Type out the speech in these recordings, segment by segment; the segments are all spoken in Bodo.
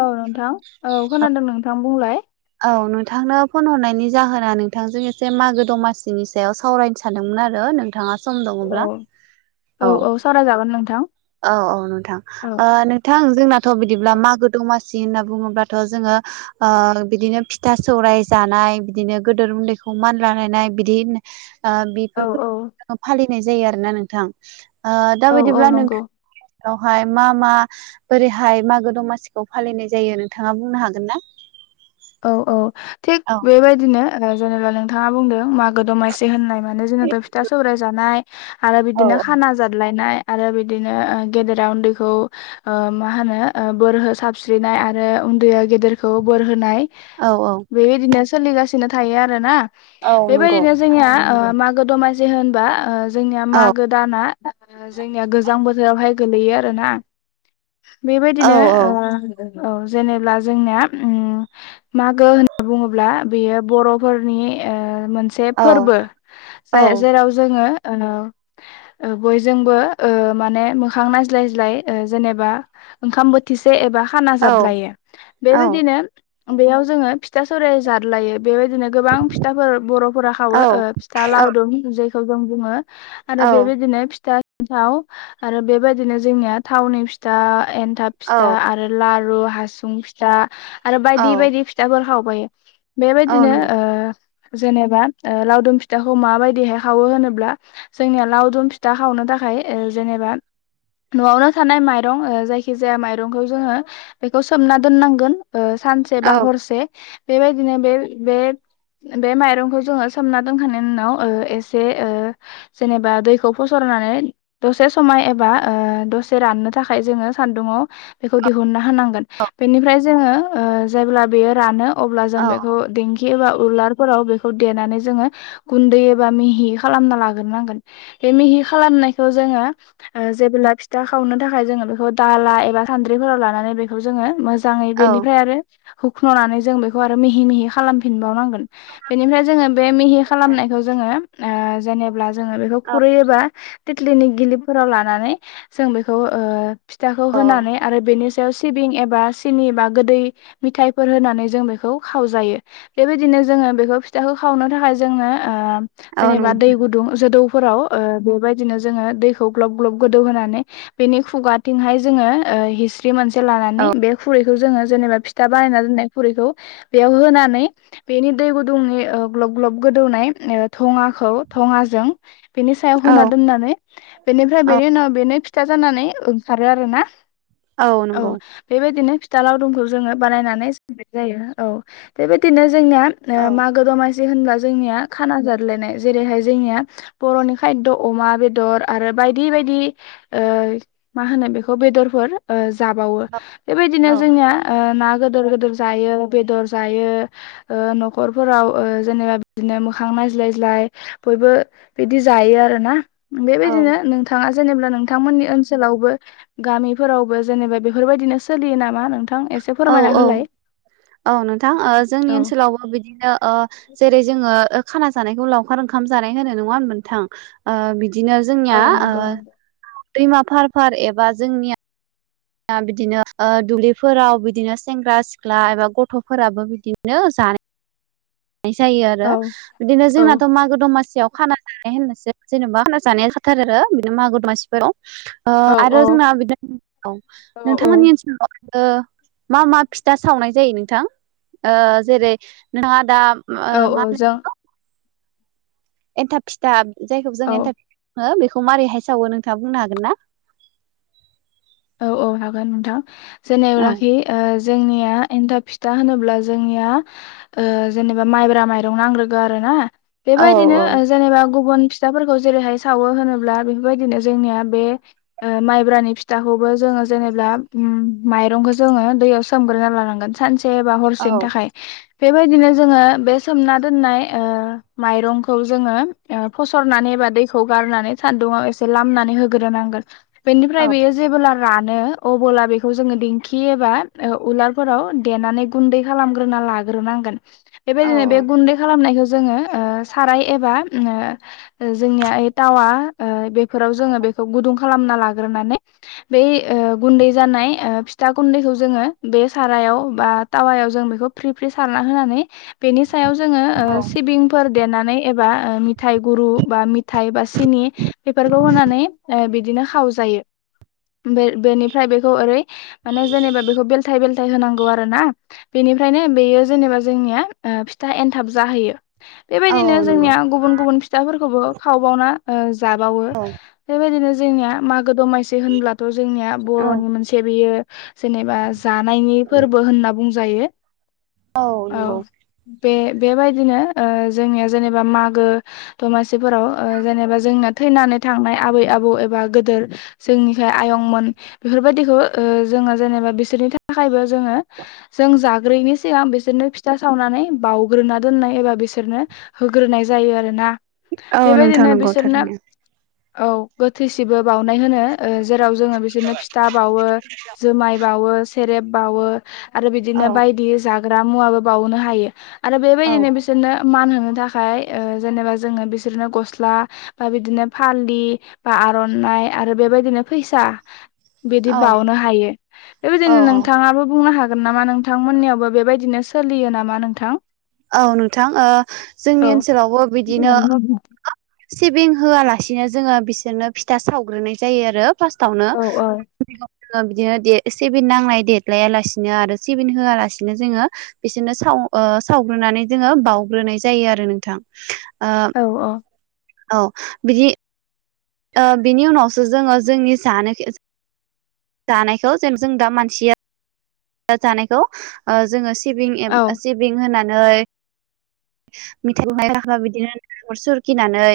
औ नोंथां औ खोनादों नोंथां बुंलाय औ नोंथांनो फन हरनायनि जाहोना नोंथांजों एसे मागो दमासिनि सायाव सावरायनो सानदोंमोन आरो नोंथाङा सम औ दङोब्ला औ औ औ नोंथां औ नोंथां जोंनाथ' बिदिब्ला मागो दंमासि सि होनना बुङोब्लाथ' जोङो ओ बिदिनो फिथा सौराय जानाय बिदिनो गोदोर उन्दैखौ समान लालायनाय बिदिनो [unintelligible] औ बेफोर औ फोरबोखौ फालिनाय जायो आरो ना नोंथां दा औ औ बायदिब्ला नंगौ [unintelligible] [unintelligible] मा मा बोरैहाय मागो दमासिखौ फालिनाय जायो नोंथाङा बुंनो हागोन ना? औ औ थिग औ बेबायदिनो जेनेबा नोंथाङा बुंदों माग द'मायसि होननाय माने जोंनाथ' फिथा सौरायाइ जानाय आरो औ बिदिनो खाना जादलायनाय आरो बिदिनो गेदेरा उन्दैखौ मा होनो बोर हो साबस्रिनाय आरो उन्दैया गेदेरखौ बोर होनाय औ औ बेबायदिनो सोलिगासिनो थायो आरोना औ नंगौ बेबायदिनो जोंनिया [unintelligible] [unintelligible] दमासि होनबा जोंनिया औ मागो दाना जोंनिया गोजां बोथोरावहाय गोलैयो आरोना औ बेबायदिनो औ जेनेबा जोंनिया मागो होनना बुङोब्ला बेयो बर'फोरनि मोनसे औ फोरबो औ [unintelligible] जेराव जोङो बयजोंबो माने मोखां नायज्लायज्लाय जेनेबा ओंखाम बोथिसे एबा खाना औ जादलायो औ बेबायदिनो बेयाव जोङो फिथा सैराइ जादलायो बेबायदिनो गोबां फिथाफोर बर'फोरा खावो फिथा लावदुम जेखौ जों बुङो औ आरो बेबायदिनो फिथा [unintelligible] आरो बेबायदिनो जोंनिया थावनि फिथा एन्थाब फिथा आरो लारु आरो हासुं फिथा आरो औ बायदि बायदि फिथाफोर खावबायो औ बेबायदिनो नंगौ औ जेनेबा लावदुम फिथाखौ माबायदिहाय खावो होनोब्ला जोंनिया लावदुम फिथा खावनो थाखाय थाखाय जेनेबा न'आवनो थानाय माइरं ओ जायखि जाया माइरंखौ जोङो बेखौ सोमना दोननांगोन। ओ सानसे बा हरसे बेबायदिनो बे बे बे माइरंखौ जोङो सोमना दोनखांनायनि उनाव ओ एसे ओ जेनेबा दैखौ फसर नानै‌ दसे समाय एबा ओ दसे राननो थाखाय जोङो सान्दुङाव बेखौ दिहुनना होनांगोन। बेनिफ्राय जोङो ओ जेब्ला बियो रानो अब्ला जों औ बेखौ दिं खि एबा उलारफोराव बेखौ देनानै जोङो गुन्दै एबा मिहि खालामना लाग्रोनांगोन। बे मिहि खालामनायखौ जोङो ओ जेब्ला फिथा खावनो थाखाय जोङो बेखौ दाला एबा खान्द्रि फोराव लानानै बेखौ जोङो मोजाङै बेनि हुखन'नानै जों बेखौ आरो मिहि मिहि खालामफिनबावनांगोन। बेनिफ्राय जोङो बे मिहि खालामनायखौ जोङो ओ‌ जेनेब्ला जोङो बेखौ खुरै एबा तिथ्लिनि गिलिफोराव लानानै जों बेखौ ओ फिथाखौ होनानै औ आरो बेनि सायाव सिबिं एबा सिनि बा गोदै मिथाइफोर होनानै जों बेखौ खावजायो। बेबायदिनो जोङो बेखौ फिथाखौ खावनो थाखाय जोंनो ओ औ औ औ जेनेबा दै नंगौ गुदुं जदौ फोराव ओ बेबायदिनो जोङो दैखौ ग्लब ग्लब गोदौ होनानै बेनि खुगाथिंहाय जोङो ओ हिस्रि मोनसे औ लानानै बे खुरैखौ जोङो जेनेबा फिथा बानायना दोननाय खुरैखौ बेयाव होनानै बेनि दै गुदुंनि ओ ग्लब ग्लब गो गोदौनाय ओ थङाखौ थङाजों बेनि सायाव औ होना दोननानै बेनिफ्राय बेनि उनाव बेनि फिथा जानानै ओंखारो आरो ना? औ बेबायदिनो फिथा लाउदुम खौ‌ जोङो बानायनानै जानाय जायो। औ बेबायदिनो जोंना औ ओ मागो दमा होनब्ला जोंनिया खाना जालायनाय। जेरैहाय जोंनिया बर'नि खायद' अमा बेदर आरो बायदि बायदि ओ मा होनो बेखौ बेदरफोर ओ जाबावो बेबायदिनो जोंनिया ओ ना गिदिर गिदिर जायो बेदर जायो न'खरफोराव जेनेबा बिदिनो मोखां नायज्लाय ज्लाय बयबो बिदि जायो आरोना औ बेबायदिनो नोंथाङा जेनेबा नोंथांमोननि ओनसोलावबो गामिफोरावबो जेनेबा बेफोरबायदिनो सोलियो नामा नोंथां एसे औ फोरमायना होलाय औ नोंथां जोंनि औ ओनसोलावबो बिदिनो जेरै जोङो खाना जानायखौ लावखार ओंखाम जानाय होनो नङा होनबा नोंथां बिदि नो औ जोंनिया नंगौ नंगौ दैमा फार फार एबा जोंनिया ओ बिदिनो ओ दुब्लिफोराव बिदिनो सेंग्रा सिख्ला एबा गथ'फोराबो बिदिनो [unintelligible] जायो आरो। औ बिदिनो औ जोंनाथ' मागो दमासि सियाव खाना जानाय होननोसै। जेनेबा खाना जानाय जाखा थारो बिदिनो मागो दमासि फोराव। ओ औ आरो जोंना औ बिदि औ औ औ नोंथांमोननि ओनसोलाव ओ मा मा फिथा सावनाय जायो नोंथां? ओ जेरै नोंथाङा दा औ ओ‌ मा औ जों [unintelligible] एन्थाब फिथा जायखौ जों औ एन्थाब हो बेखौ माबारैहाय सावो नोंथाङा बुंनो हागोन ना? औ औ हागोन नोंथां। औ जेनेब्लाखि ओ जोंनिया एन्थाब फिथा होनोब्ला जोंनिया ओ जेनेबा माइब्रा माइरं नांग्रोगौ आरो ना। औ बेबायदिनो जेनेबा गुबुन फिथाफोरखौ जेरैहाय सावो होनोब्ला बेफोरबायदिनो जोंनिया बे ओ माइब्रानि फि थाखौबो जोङो जेनेब्ला माइरंखौ जोङो दैयाव सोमग्रोना लानांगोन सानसे बा हरसेनि औ थाखाय बेबायदिनो जोङो बे सोमना दोननाय ओ माइरंखौ जोङो ओ फसरनानै दैखौ गारनानै सान्दुंआव एसे लामनानै होग्रोनांगोन। बेनिफ्राय औ बेयो जेबोला रानो अबोला बेखौ जोङो दिेंखि एबा ओ उलारफोराव देनानै गुन्दै खालामग्रो ना लाग्रो नांगोन। औ बेबायदिनो से गुन्दै खालामनायखौ जोंओ ओ साराय एबा ओ जोंनिया ए टावा ओ बेफोराव जोंओ बेखौ गुदुं खालामना लाग्रोनानै बै ओ गुन्दै जानाय ओ फिथा गुन्दैखौ जोङो बे सारायाव बा टावायाव जों बेखौ फ्रि फ्रि सारना होनानै बेनि सायाव जोङो ओ औ सिबिंफोर देनानै एबा ओ मि थाय गुरु बा मिथाय बा सिनि बेफोरखौ होनानै ओ बिदिनो खाव जायो। बे-बेनिफ्राय बेखौ ओरै माने जेनेबा बेखौ बेलथाय बेल थाय होनांगौ आरो ना बेनिफ्रायनो बेयो जेनेबा जोंनिया ओ फिथा एनथाब जाहैयो। औ बेबायदिनो नंगौ जोंनिया गुबुन गुबुन फिथाफोरखौबो खावबावना जाबावो औ बेबायदिनो जोंनिया मागो दमासि होनब्लाथ' जोंनिया औ बर'नि मोनसे बेयो जेनेबा जानायनि फोरबो होनना बुंजायो। औ बे-बेबायदिनो। ओ जोंनिया जेनेबा मागो दमासिफोराव जेनेबा जोंना थैनानै थांनाय आबै आ आबौ एबा गोदोर जोंनिखाय आयंमोन बेफोरबायदिखौ ओ जोङो जेनेबा बिसोरनि थाखायबो जोङो जों जाग्रोयिनि सिगां बिसोरनो फिथा सावनानै बाउग्रोना दोननाय एबा बिसोरनो होग्रोनाय जा यो आरोना औ नोंथां बेबायदिनो नंगौ बिसोरनो थारैनो औ गोथैसिबो बावनाय होनो ओ जेराव जोङो बिसोरनो फिथा बावो जुमाय बावो सेरेब बावो। आरो औ बिदिनो बायदि जाग्रा मुवाबो बावनो हायो आरो औ बेबायदिनो बिसोरनो मान होनो थाखाय ओ जेनेबा जोङो बिसोरनो गसला बा बिदिनो फालि बा आर'नाय आरो बेबायदिनो फैसा बिदि औ बावनो हायो औ बेबायदिनो औ नोंथाङाबो बुंनो हागोन गोन नामा नोंथांमोननियावबो बेबायदिनो सोलियो नामा नोंथां? औ नोंथां ओ औ जोंनि ओनसोलावबो बिदिनो सिबिं होआलासिनो जोङो बिसोरनो फिथा सावग्रोनाय जायो आरो। फास्तावनो औ जोंओ बिदिनो दे एसे बे नांलनाय देटलाया लासिनो आरो सेभेन होआलासिनो जोङो बिसोरनो सा ओ सावग्रोनानै जोङो बाउग्रोनाय जायो आरो नोंथां। ओ औ औ। औ बिदि ओ बिनि उनावसो जोङो जोंनि जानो जानायखौ जेन जों दा मानसिया [inaudible] जानायखौ ओ जोङो सिबिं [unintelligible] ओ औ सिबिं होनानै [inaudible] बिदिनो नालेंखर सुरखिनानै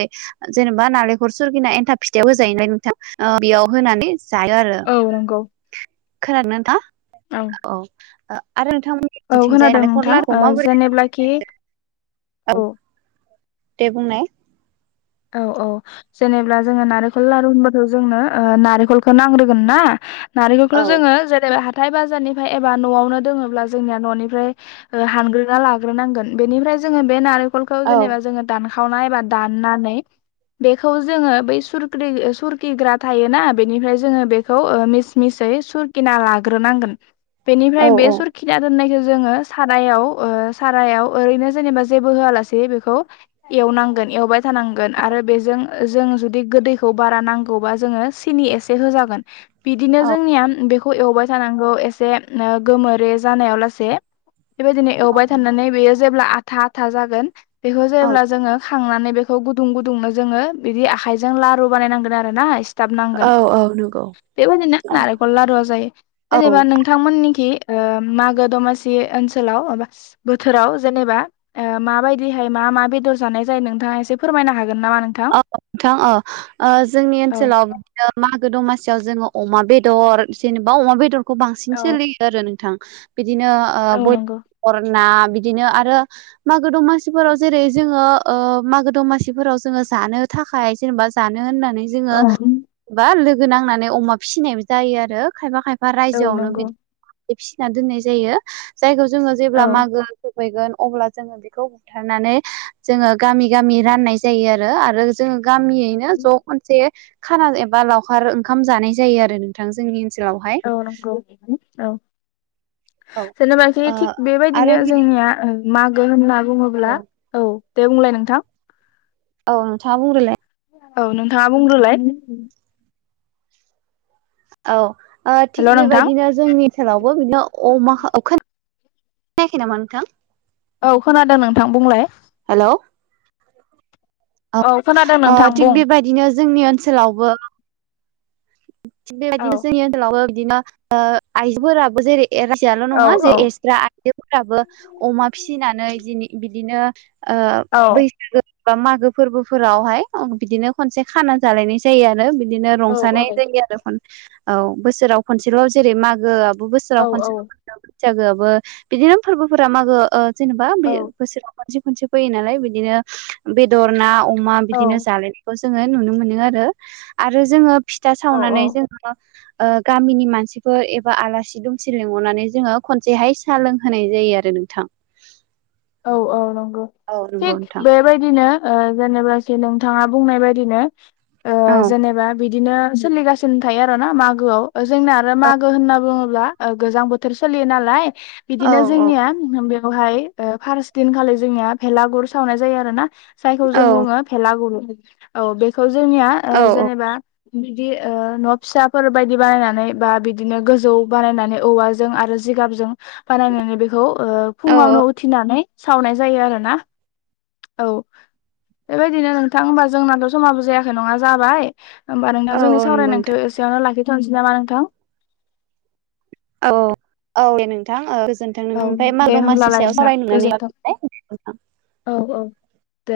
जेनेबा नालेंखर सुरखिना एन थाब फिथायाव होजायो [unintelligible] बियाव होनानै जायो आरो औ नंगौ खोनादोंना नोंथाङ औ ओ आरो नोंथांमोननिथिंजाय खोनादों नालेंखर नोंथां लारुआव ओ माबोरै जेनेब्लाखि [inaudible] औ। दे बुंनाय। औ औ जेनेब्ला जोङो नारेंखल लारु होनबथ' जोंनो नारेंखलखौ नांग्रोगोन ना। औ नारेंखलखौल' जोङो जेनेबा हा थाय बाजारनिफाय एबा न'आवनो दोङोब्ला जोंनिया न'निफ्राय हानग्रोना लाग्रोनांगोन बेनिफ्राय जोङो बे नारेंखलखौ औ जेनेबा जोङो दानखावनाय एबा दाननानै बेखौ जोङो बै सुरख्रि ओ सुरखिग्रा थायोना बेनिफ्राय जोङो बेखौ ओ मिस मिसै सुरखिना लाग्रोनांगोन औ बेनिफ्राय बे सुरखिना दोननायखौ जोङो सारायाव ओ सारायाव ओरैनो जेनेबा जेबो होआलासे बेखौ एवनांगोन। एवबाय थानां गोन आरो बेजों जों जुदि गोदैखौ बारा नांगौबा जोंओ सिनि एसे होजागोन। बिदिनो औ जोंनिया बेखौ एवबाय थानांगौ एसे आ गोमोरै जानायाव लासे। बेबायदिनो एवबाय थानानै बेयो जेब्ला आथा आथा जागोन बेखौ औ जेब्ला जोङो थांनानै बेखौ गुदुं गुदुंनो जोङो बिदि आखायजों लारु बानायनांगोन आरो ना। औ थाबनांगोन औ नंगौ बेबायदिनो नारेंखल लारुआ जायो औ जेनेबा नोंथांमोननिखि ओ मागो दमासि ओनसोलाव माबा बोथोराव जेनेबा माबायदिहाय मा मा बेदर जानाय जायो नोंथाङा एसे फोरमायनो हागोन नामा नोंथां? औ नोंथां औ जोंनि औ ओनसोलाव बिदिनो मा गो दमासियाव जोङो अमा बेदर जेनेबा अमा बेदरखौ बांसिन औ सोलियो आरो नोंथां बिदिनो ओ औ बय नंगौ अर ना बिदिनो आरो मागो दमासिफोराव जेरै जोङो ओ मागो दमासिफोराव जोङो जानो थाखाय जेनेबा जानो होननानै जोङो औ बा नांनानै अमा फिनायबो जायो आरो खायफा खायफा औ रायजोआवनो बि नंगौ फिसिनानै दोननाय जायो जायखौ जोङो औ जेब्ला मागो फैगोन अब्ला जोङो बेखौ बुथारनानै जोङो गामि गामि राननाय जायो आर आरो जोङो गामियैनो ज' खनसे खाना एबा लावखार ओंखाम जानाय जायो आरो नोंथां जोंनि ओनसोलावहाय औ नंगौ औ औ जेनेबाखि ओ थिग बेबायदिनो आरो बिदि जोंनिया मागो होनना औ [unintelligible] औ दे बुंलाय नोंथां औ नोंथाङा बुंग्रोलाय औ नोंथाङा बुंग्रोलाय औ ओ थिग नोंथां बेबायदिनो जोंनि सेरावबो बिदिनो अमा [unintelligible] [unintelligible] नामा नोंथां औ खोनादों नोंथां बुंलाय हेल' [unintelligible] औ खोनादों ओ नोंथां थिग बुं बेबायदिनो जोंनि ओनसोलावबो [inaudible] थि औ बेबायदिनो जोंनि ओनसोलावबो बिदिनो ओ आइजोफोराबो जेरै रासियाल' औ नङा जे औ एसग्रा आइजोफोराबो अमा फिसिनानै जेनि बिदिनो ओ औ बैसागो बा मागो फोरबोफोरावहाय बिदिनो खनसे खाना जालायनाय जायो आरो बि बिदिनो औ औ रंजानाय जायो आरो औ बोसोराव खनसेल' जेरै मागो बोसोराव औ खनसे बैसागोआबो बिदिनो फोरबोफोरा मागो ओ जेनेबा बे बोसोराव खनसे खनसे फैयो नालाय बिदिनो बेदर ना अ अमा बिदिनो औ जालायनायखौ जोङो नुनो मोनो आरो आरो जोङो फिथा औ सावनानै जोङो ओ गामिनि मानसिफोर एबा आलासि दुमसि लिंहरनानै जोङो खनसेहाय सा लोंहोनाय जायो आरो नोंथां औ औ नंगौ नंगौ थिग नोंथां बेबायदिनो ओ जेनेबाखि नोंथाङा बुंनाय बायदिनो ओ औ जेनेबा बि बिदिनो सोलिगासिनो थायो आरो ना मागोआव जोंना आरो मागो होनना बुङोब्ला गोजां बोथोर सोल लिनालाय औ बिदिनो औ जोंनिया बेआवहाय ओ फार्स्ट दिनखालि जोंनिया भेलागुर सावनाय जायो आरो ना जायखौ औ जों बुङो भेलागुर औ बेखौ जोंनिया औ ओ जेनेबा बिदि ओ न' फिसाफोर बायदि बानायनानै बा बिदिनो गोजौ बानायनानै औवाजों आरो जिगाबजों बानायनानै बेखौ ओ औ फुङावनो उथ नै सावनाय जायो आरोना औ बेबायदिनो नोंथां होमबा जोंनाथ' समाबो जायाखै नङा जाबाय होमबा नोंथां औ जोंनि औ नंगौ सावरायनायखौ नोंथां एसेयावनो लाखिथ'नोसै नामा नोंथां औ औ दे नोंथां ओ गोजोनथों औ नोंथांनिमफ्राय माग दे दमासनि होमब्लालाय सायाव नोंथां सावराय मोननानै गोजोन्थों। नोंथां औ औ दे